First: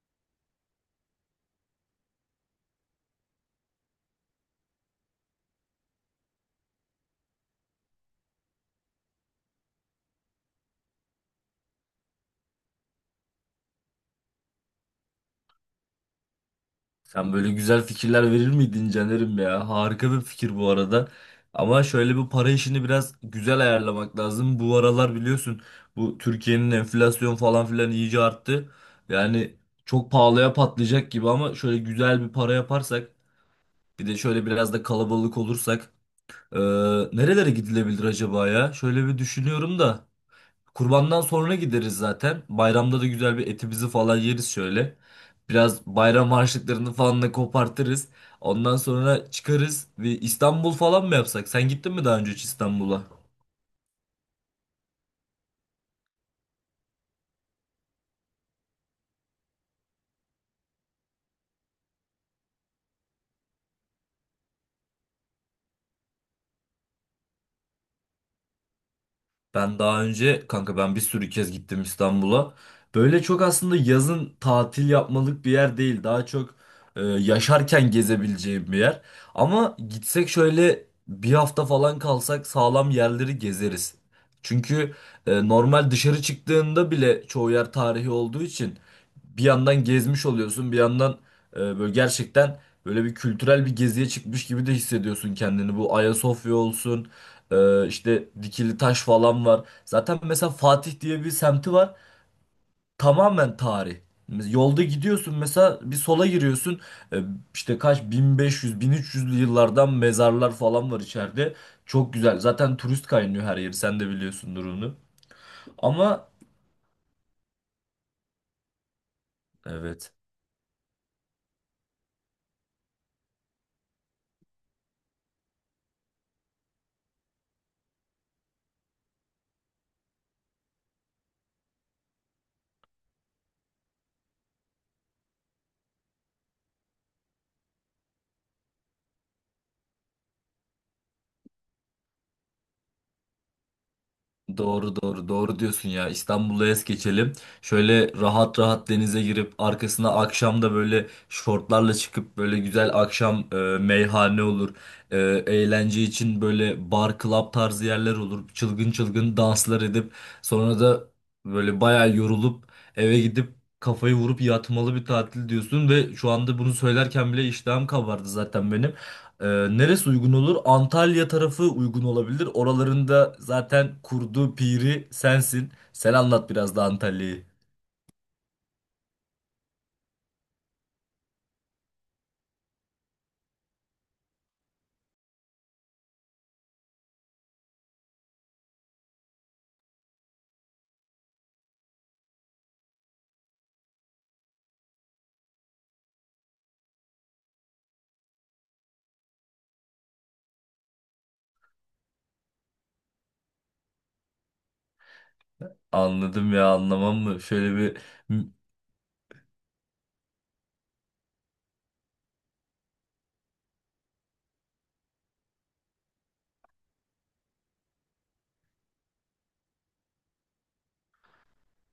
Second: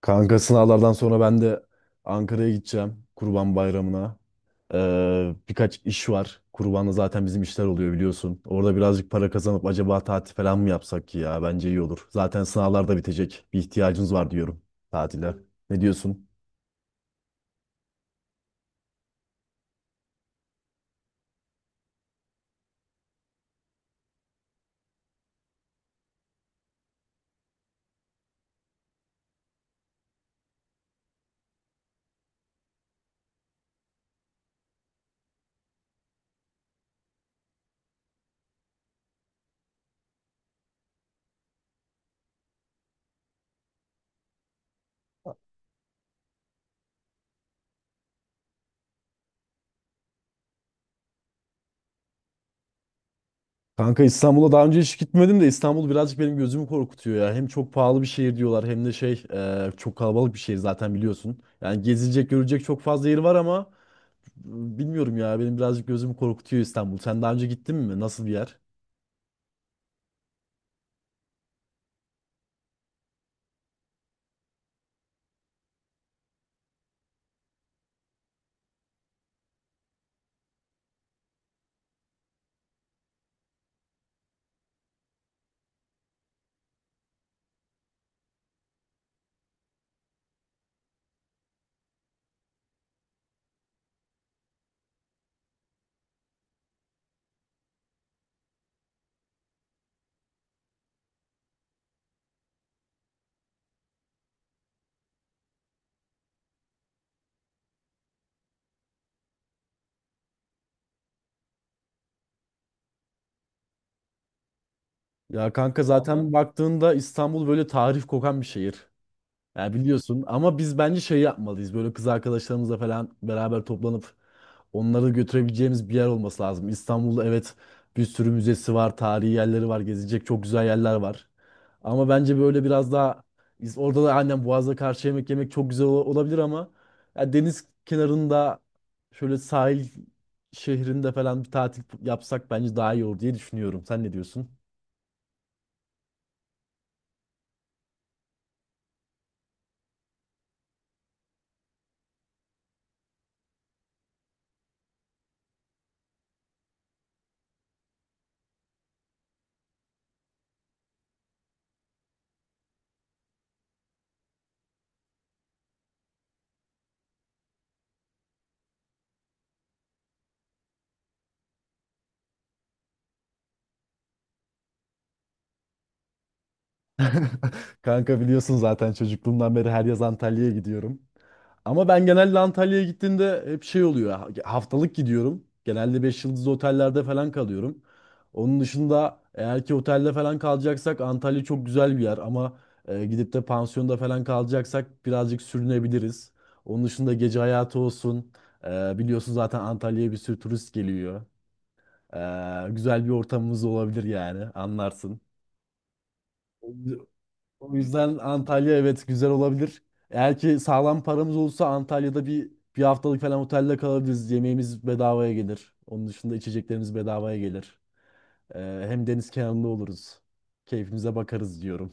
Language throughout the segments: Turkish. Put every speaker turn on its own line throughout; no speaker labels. Kanka sınavlardan sonra ben de Ankara'ya gideceğim Kurban Bayramı'na. Birkaç iş var. Kurban'da zaten bizim işler oluyor biliyorsun. Orada birazcık para kazanıp acaba tatil falan mı yapsak ki ya? Bence iyi olur. Zaten sınavlar da bitecek. Bir ihtiyacımız var diyorum tatile. Ne diyorsun?
Sen böyle güzel fikirler verir miydin Caner'im ya? Harika bir fikir bu arada. Ama şöyle bir para işini biraz güzel ayarlamak lazım. Bu aralar biliyorsun bu Türkiye'nin enflasyon falan filan iyice arttı. Yani çok pahalıya patlayacak gibi ama şöyle güzel bir para yaparsak bir de şöyle biraz da kalabalık olursak eee, nerelere gidilebilir acaba ya? Şöyle bir düşünüyorum da. Kurbandan sonra gideriz zaten. Bayramda da güzel bir etimizi falan yeriz şöyle. Biraz bayram harçlıklarını falan da kopartırız. Ondan sonra çıkarız ve İstanbul falan mı yapsak? Sen gittin mi daha önce hiç İstanbul'a?
Kanka İstanbul'a daha önce hiç gitmedim de İstanbul birazcık benim gözümü korkutuyor ya. Hem çok pahalı bir şehir diyorlar hem de çok kalabalık bir şehir zaten biliyorsun. Yani gezilecek görülecek çok fazla yeri var ama bilmiyorum ya, benim birazcık gözümü korkutuyor İstanbul. Sen daha önce gittin mi? Nasıl bir yer?
Ben daha önce kanka ben bir sürü kez gittim İstanbul'a. Böyle çok aslında yazın tatil yapmalık bir yer değil. Daha çok yaşarken gezebileceğim bir yer. Ama gitsek şöyle bir hafta falan kalsak sağlam yerleri gezeriz. Çünkü normal dışarı çıktığında bile çoğu yer tarihi olduğu için bir yandan gezmiş oluyorsun, bir yandan böyle gerçekten böyle bir kültürel bir geziye çıkmış gibi de hissediyorsun kendini. Bu Ayasofya olsun. İşte dikili taş falan var. Zaten mesela Fatih diye bir semti var. Tamamen tarih. Yolda gidiyorsun mesela bir sola giriyorsun. Ee, işte kaç 1500-1300'lü yıllardan mezarlar falan var içeride. Çok güzel. Zaten turist kaynıyor her yeri. Sen de biliyorsun durumunu.
Ya kanka vallahi
Ama
zaten baktığında İstanbul böyle tarih kokan bir şehir. Ya
evet.
biliyorsun ama biz bence şey yapmalıyız. Böyle kız arkadaşlarımızla falan beraber toplanıp onları götürebileceğimiz bir yer olması lazım. İstanbul'da evet, bir sürü müzesi var, tarihi yerleri var, gezilecek çok güzel yerler var. Ama bence böyle biraz daha orada da annem Boğaz'da karşı yemek yemek çok güzel olabilir ama ya, deniz kenarında, şöyle sahil şehrinde falan bir tatil yapsak bence daha iyi olur diye düşünüyorum. Sen ne diyorsun?
Doğru doğru doğru diyorsun ya, İstanbul'a es geçelim. Şöyle rahat rahat denize girip arkasına akşam da böyle şortlarla çıkıp böyle güzel akşam meyhane olur. E, eğlence için böyle bar club tarzı yerler olur. Çılgın çılgın danslar edip sonra da böyle bayağı yorulup eve gidip kafayı vurup yatmalı bir tatil diyorsun ve şu anda bunu söylerken bile iştahım kabardı zaten benim. Ee, neresi uygun olur? Antalya tarafı uygun olabilir. Oralarında zaten kurdu piri sensin. Sen anlat biraz da Antalya'yı.
Kanka biliyorsun zaten çocukluğumdan beri her yaz Antalya'ya gidiyorum. Ama ben genelde Antalya'ya gittiğimde hep şey oluyor. Haftalık gidiyorum. Genelde 5 yıldızlı otellerde falan kalıyorum. Onun dışında eğer ki otelde falan kalacaksak Antalya çok güzel bir yer ama gidip de pansiyonda falan kalacaksak birazcık sürünebiliriz. Onun dışında gece hayatı olsun. Biliyorsun zaten Antalya'ya bir sürü turist geliyor. Güzel bir ortamımız olabilir yani, anlarsın.
Anladım ya, anlamam mı?
O
Şöyle bir.
yüzden Antalya evet güzel olabilir. Eğer ki sağlam paramız olursa Antalya'da bir haftalık falan otelde kalabiliriz. Yemeğimiz bedavaya gelir. Onun dışında içeceklerimiz bedavaya gelir. Hem deniz kenarında oluruz. Keyfimize bakarız diyorum.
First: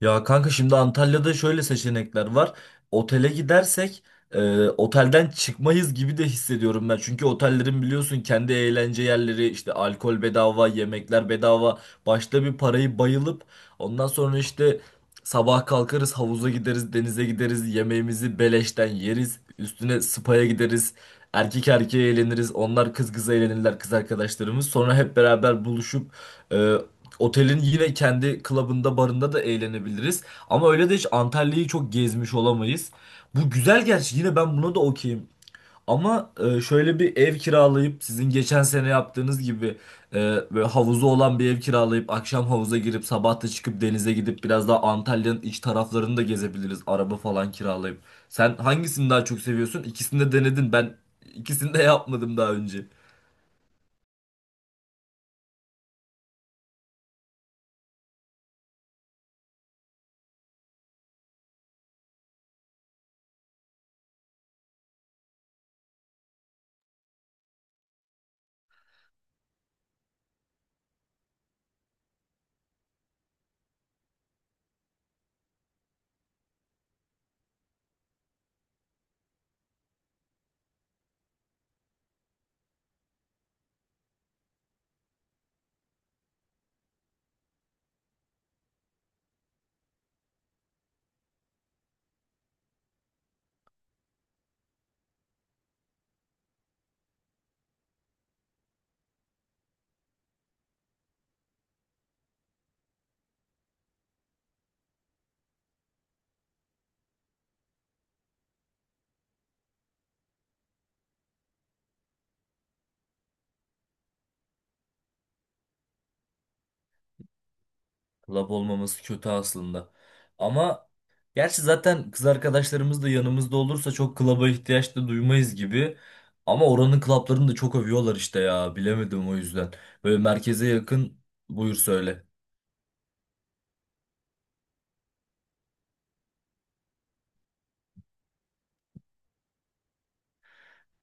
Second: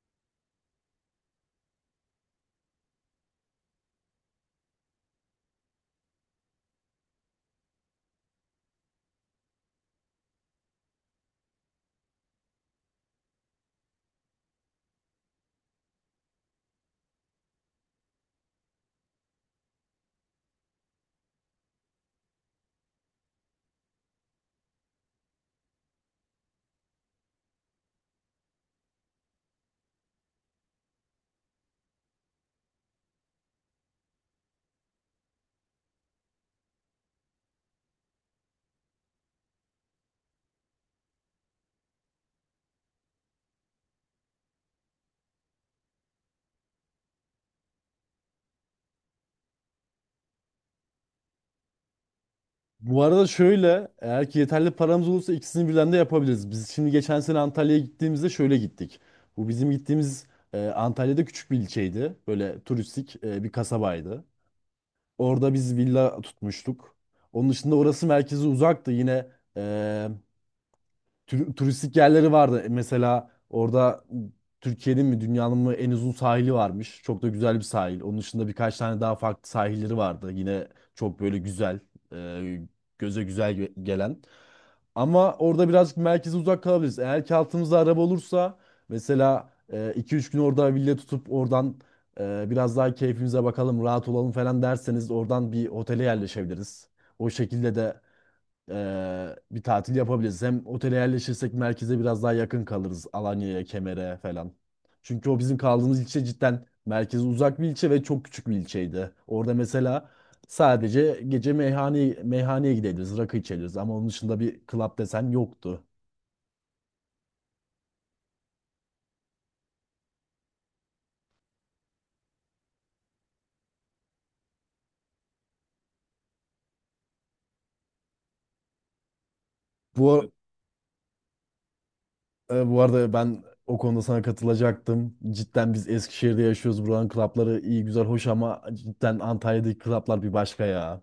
Ya kanka şimdi Antalya'da şöyle seçenekler var. Otele gidersek otelden çıkmayız gibi de hissediyorum ben. Çünkü otellerin biliyorsun kendi eğlence yerleri işte, alkol bedava, yemekler bedava. Başta bir parayı bayılıp ondan sonra işte sabah kalkarız, havuza gideriz, denize gideriz, yemeğimizi beleşten yeriz. Üstüne spa'ya gideriz. Erkek erkeğe eğleniriz. Onlar kız kıza eğlenirler, kız arkadaşlarımız. Sonra hep beraber buluşup e, Otelin yine kendi klubunda, barında da eğlenebiliriz. Ama öyle de hiç Antalya'yı çok gezmiş olamayız. Bu güzel gerçi, yine ben buna da okeyim. Ama şöyle bir ev kiralayıp sizin geçen sene yaptığınız gibi e, böyle havuzu olan bir ev kiralayıp akşam havuza girip sabah da çıkıp denize gidip biraz daha Antalya'nın iç taraflarını da gezebiliriz. Araba falan kiralayıp. Sen hangisini daha çok seviyorsun? İkisini de denedin. Ben ikisini de yapmadım daha önce.
Bu arada şöyle, eğer ki yeterli paramız olursa ikisini birden de yapabiliriz. Biz şimdi geçen sene Antalya'ya gittiğimizde şöyle gittik. Bu bizim gittiğimiz Antalya'da küçük bir ilçeydi. Böyle turistik, bir kasabaydı. Orada biz villa tutmuştuk. Onun dışında orası merkeze uzaktı. Yine eee, turistik yerleri vardı. Mesela orada Türkiye'nin mi dünyanın mı en uzun sahili varmış. Çok da güzel bir sahil. Onun dışında birkaç tane daha farklı sahilleri vardı. Yine çok böyle güzel, e, göze güzel gelen. Ama orada birazcık merkeze uzak kalabiliriz. Eğer ki altımızda araba olursa mesela iki üç gün orada villa tutup oradan biraz daha keyfimize bakalım, rahat olalım falan derseniz oradan bir otele yerleşebiliriz. O şekilde de bir tatil yapabiliriz. Hem otele yerleşirsek merkeze biraz daha yakın kalırız. Alanya'ya, Kemer'e falan. Çünkü o bizim kaldığımız ilçe cidden merkeze uzak bir ilçe ve çok küçük bir ilçeydi. Orada mesela sadece gece meyhaneye gidebiliriz, rakı içebiliriz ama onun dışında bir club desen yoktu.
Lab olmaması kötü aslında. Ama gerçi zaten kız arkadaşlarımız da yanımızda olursa çok klaba ihtiyaç da duymayız gibi. Ama oranın klaplarını da çok övüyorlar işte ya. Bilemedim o yüzden.
Bu
Böyle
ar-
merkeze yakın, buyur söyle.
Bu arada ben o konuda sana katılacaktım. Cidden biz Eskişehir'de yaşıyoruz. Buranın klapları iyi güzel hoş ama cidden Antalya'daki klaplar bir başka ya.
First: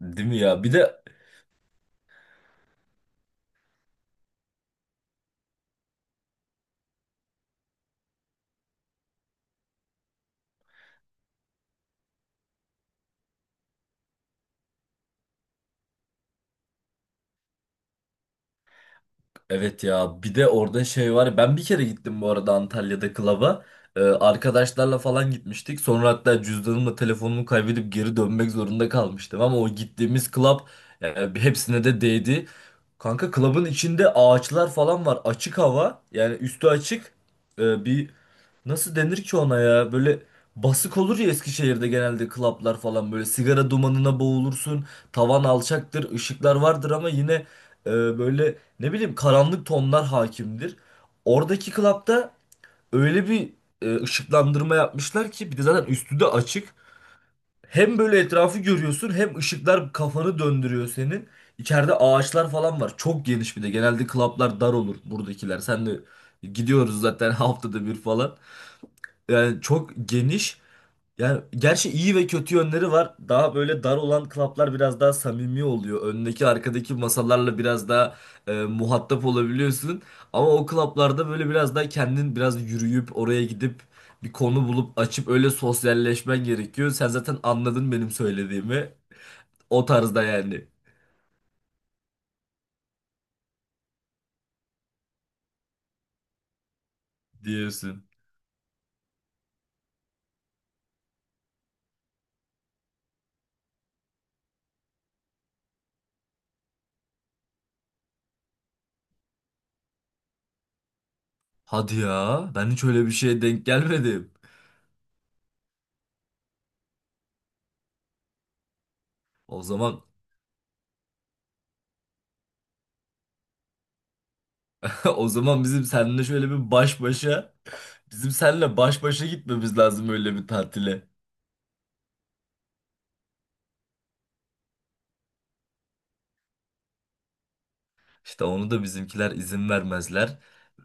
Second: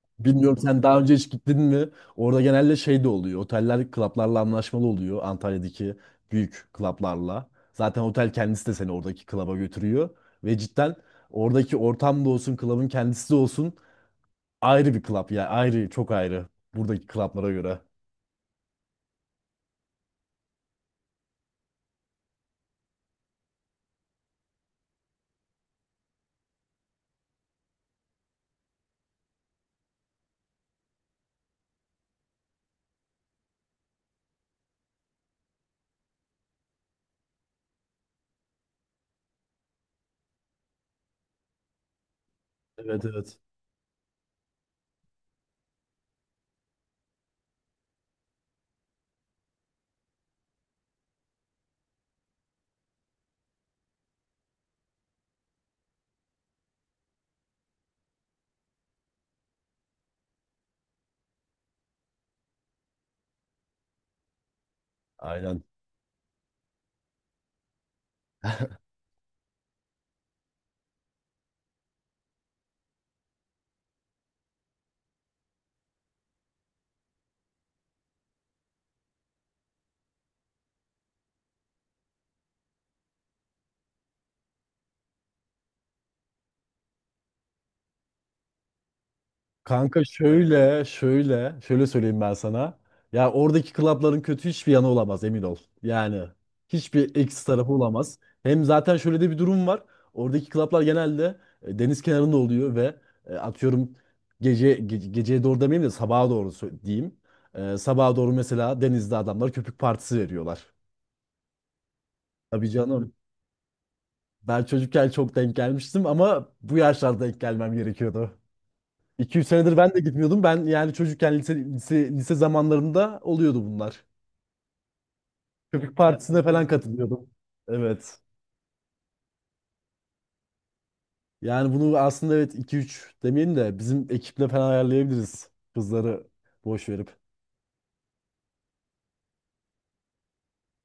Değil mi
Bilmiyorum,
ya? Bir
sen daha
de.
önce hiç gittin mi? Orada genelde şey de oluyor. Oteller klaplarla anlaşmalı oluyor. Antalya'daki büyük klaplarla. Zaten otel kendisi de seni oradaki klaba götürüyor. Ve cidden oradaki ortam da olsun, klabın kendisi de olsun ayrı bir klap ya. Ayrı, çok ayrı. Buradaki klaplara göre.
Evet ya, bir de orada şey var. Ben bir kere gittim bu arada Antalya'da klaba. Arkadaşlarla falan gitmiştik. Sonra hatta cüzdanımla telefonumu kaybedip geri dönmek zorunda kalmıştım. Ama o gittiğimiz klap, yani hepsine de değdi. Kanka klabın içinde ağaçlar falan var. Açık hava, yani üstü açık. Bir nasıl denir ki ona ya, böyle basık olur ya, Eskişehir'de genelde klaplar
Evet,
falan böyle
evet.
sigara dumanına boğulursun. Tavan alçaktır, ışıklar vardır ama yine e, böyle ne bileyim karanlık tonlar hakimdir. Oradaki klapta öyle bir ışıklandırma yapmışlar ki, bir de zaten üstü de açık. Hem böyle etrafı görüyorsun, hem ışıklar kafanı döndürüyor senin. İçeride ağaçlar falan var. Çok geniş bir de. Genelde klaplar dar olur buradakiler.
Aynen.
Sen de gidiyoruz zaten haftada bir falan. Yani çok geniş. Yani gerçi iyi ve kötü yönleri var. Daha böyle dar olan klaplar biraz daha samimi oluyor. Öndeki arkadaki masalarla biraz daha muhatap olabiliyorsun. Ama o klaplarda böyle biraz daha kendin biraz yürüyüp oraya gidip bir konu bulup açıp öyle sosyalleşmen gerekiyor. Sen zaten anladın benim söylediğimi. O
Kanka
tarzda yani
şöyle söyleyeyim ben sana. Ya oradaki klapların kötü hiçbir yanı olamaz, emin ol. Yani hiçbir eksi tarafı
diyorsun.
olamaz. Hem zaten şöyle de bir durum var. Oradaki klaplar genelde deniz kenarında oluyor ve atıyorum, geceye doğru demeyeyim de sabaha doğru diyeyim. Sabaha doğru mesela denizde adamlar köpük partisi veriyorlar.
Hadi ya,
Tabii
ben hiç öyle bir
canım.
şeye denk gelmedim.
Ben çocukken çok denk gelmiştim ama bu yaşlarda denk gelmem gerekiyordu. 200
O
senedir ben de
zaman
gitmiyordum. Ben yani çocukken lise zamanlarımda oluyordu bunlar.
O zaman bizim
Köpük
seninle
partisine
şöyle
falan
bir baş
katılıyordum.
başa,
Evet.
bizim seninle baş başa gitmemiz lazım öyle bir tatile.
Yani bunu aslında evet 2-3 demeyelim de bizim ekiple falan ayarlayabiliriz. Kızları boş verip.
İşte onu da bizimkiler izin vermezler.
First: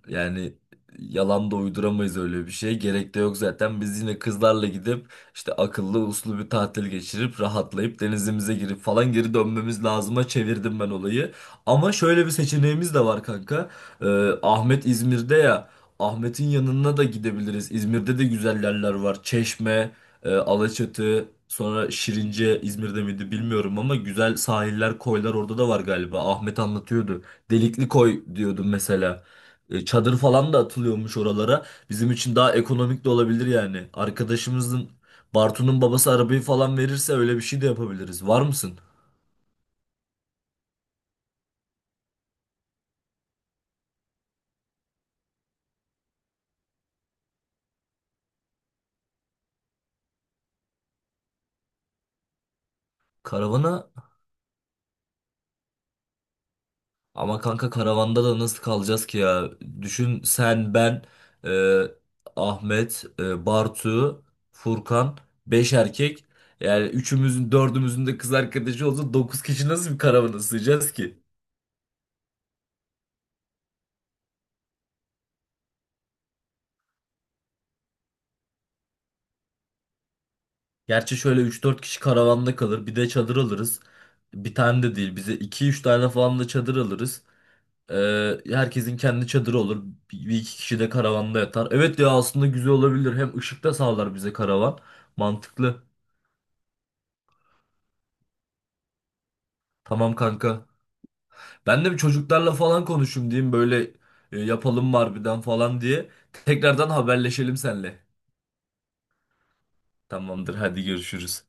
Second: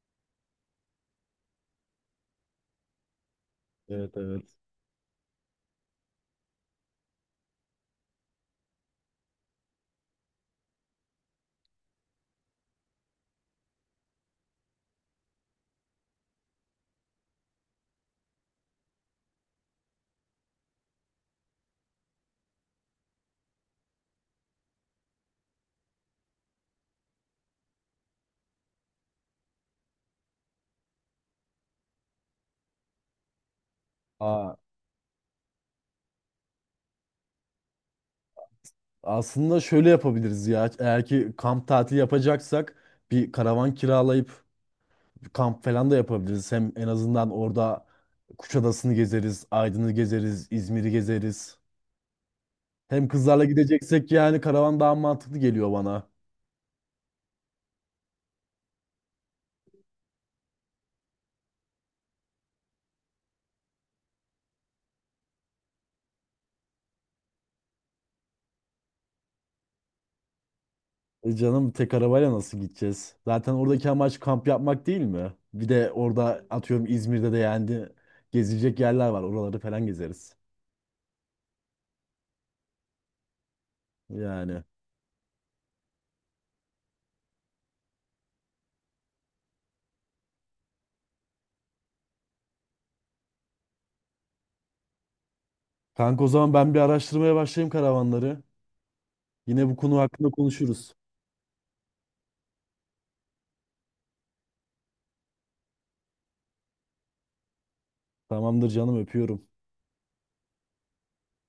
Yani yalan da uyduramayız öyle bir şey. Gerek de yok zaten. Biz
Evet,
yine
evet.
kızlarla gidip işte akıllı uslu bir tatil geçirip rahatlayıp denizimize girip falan geri dönmemiz lazıma çevirdim ben olayı. Ama şöyle bir seçeneğimiz de var kanka. Ahmet İzmir'de ya. Ahmet'in yanına da gidebiliriz. İzmir'de de güzel yerler var. Çeşme, Alaçatı, sonra Şirince İzmir'de miydi bilmiyorum ama güzel sahiller, koylar orada da var galiba. Ahmet anlatıyordu. Delikli koy diyordu mesela. Çadır falan da atılıyormuş oralara. Bizim için daha ekonomik de olabilir yani.
Aa,
Arkadaşımızın Bartu'nun babası arabayı falan verirse öyle bir şey de yapabiliriz. Var mısın?
aslında şöyle yapabiliriz ya. Eğer ki kamp tatili yapacaksak bir karavan kiralayıp bir kamp falan da yapabiliriz. Hem en azından orada Kuşadası'nı gezeriz, Aydın'ı gezeriz, İzmir'i gezeriz. Hem kızlarla
Karavana,
gideceksek yani karavan daha mantıklı geliyor bana.
ama kanka karavanda da nasıl kalacağız ki ya? Düşün sen, ben e, Ahmet, Bartu, Furkan, 5 erkek. Yani üçümüzün dördümüzün de kız arkadaşı olsa 9 kişi nasıl bir karavana sığacağız ki?
E canım, tek arabayla nasıl gideceğiz? Zaten oradaki amaç kamp yapmak değil mi? Bir de orada atıyorum İzmir'de de yani gezilecek yerler var. Oraları falan gezeriz.
Gerçi şöyle üç dört kişi karavanda kalır. Bir de çadır alırız. Bir
Yani.
tane de değil. Bize iki üç tane falan da çadır alırız. Herkesin kendi çadırı olur. Bir iki kişi de karavanda yatar. Evet ya, aslında güzel olabilir. Hem ışık da sağlar bize karavan. Mantıklı.
Kanka o zaman ben bir araştırmaya başlayayım karavanları. Yine bu konu
Tamam
hakkında
kanka.
konuşuruz.
Ben de bir çocuklarla falan konuşayım diyeyim. Böyle yapalım mı harbiden falan diye. Tekrardan haberleşelim seninle.
Tamamdır canım, öpüyorum.
Tamamdır hadi görüşürüz.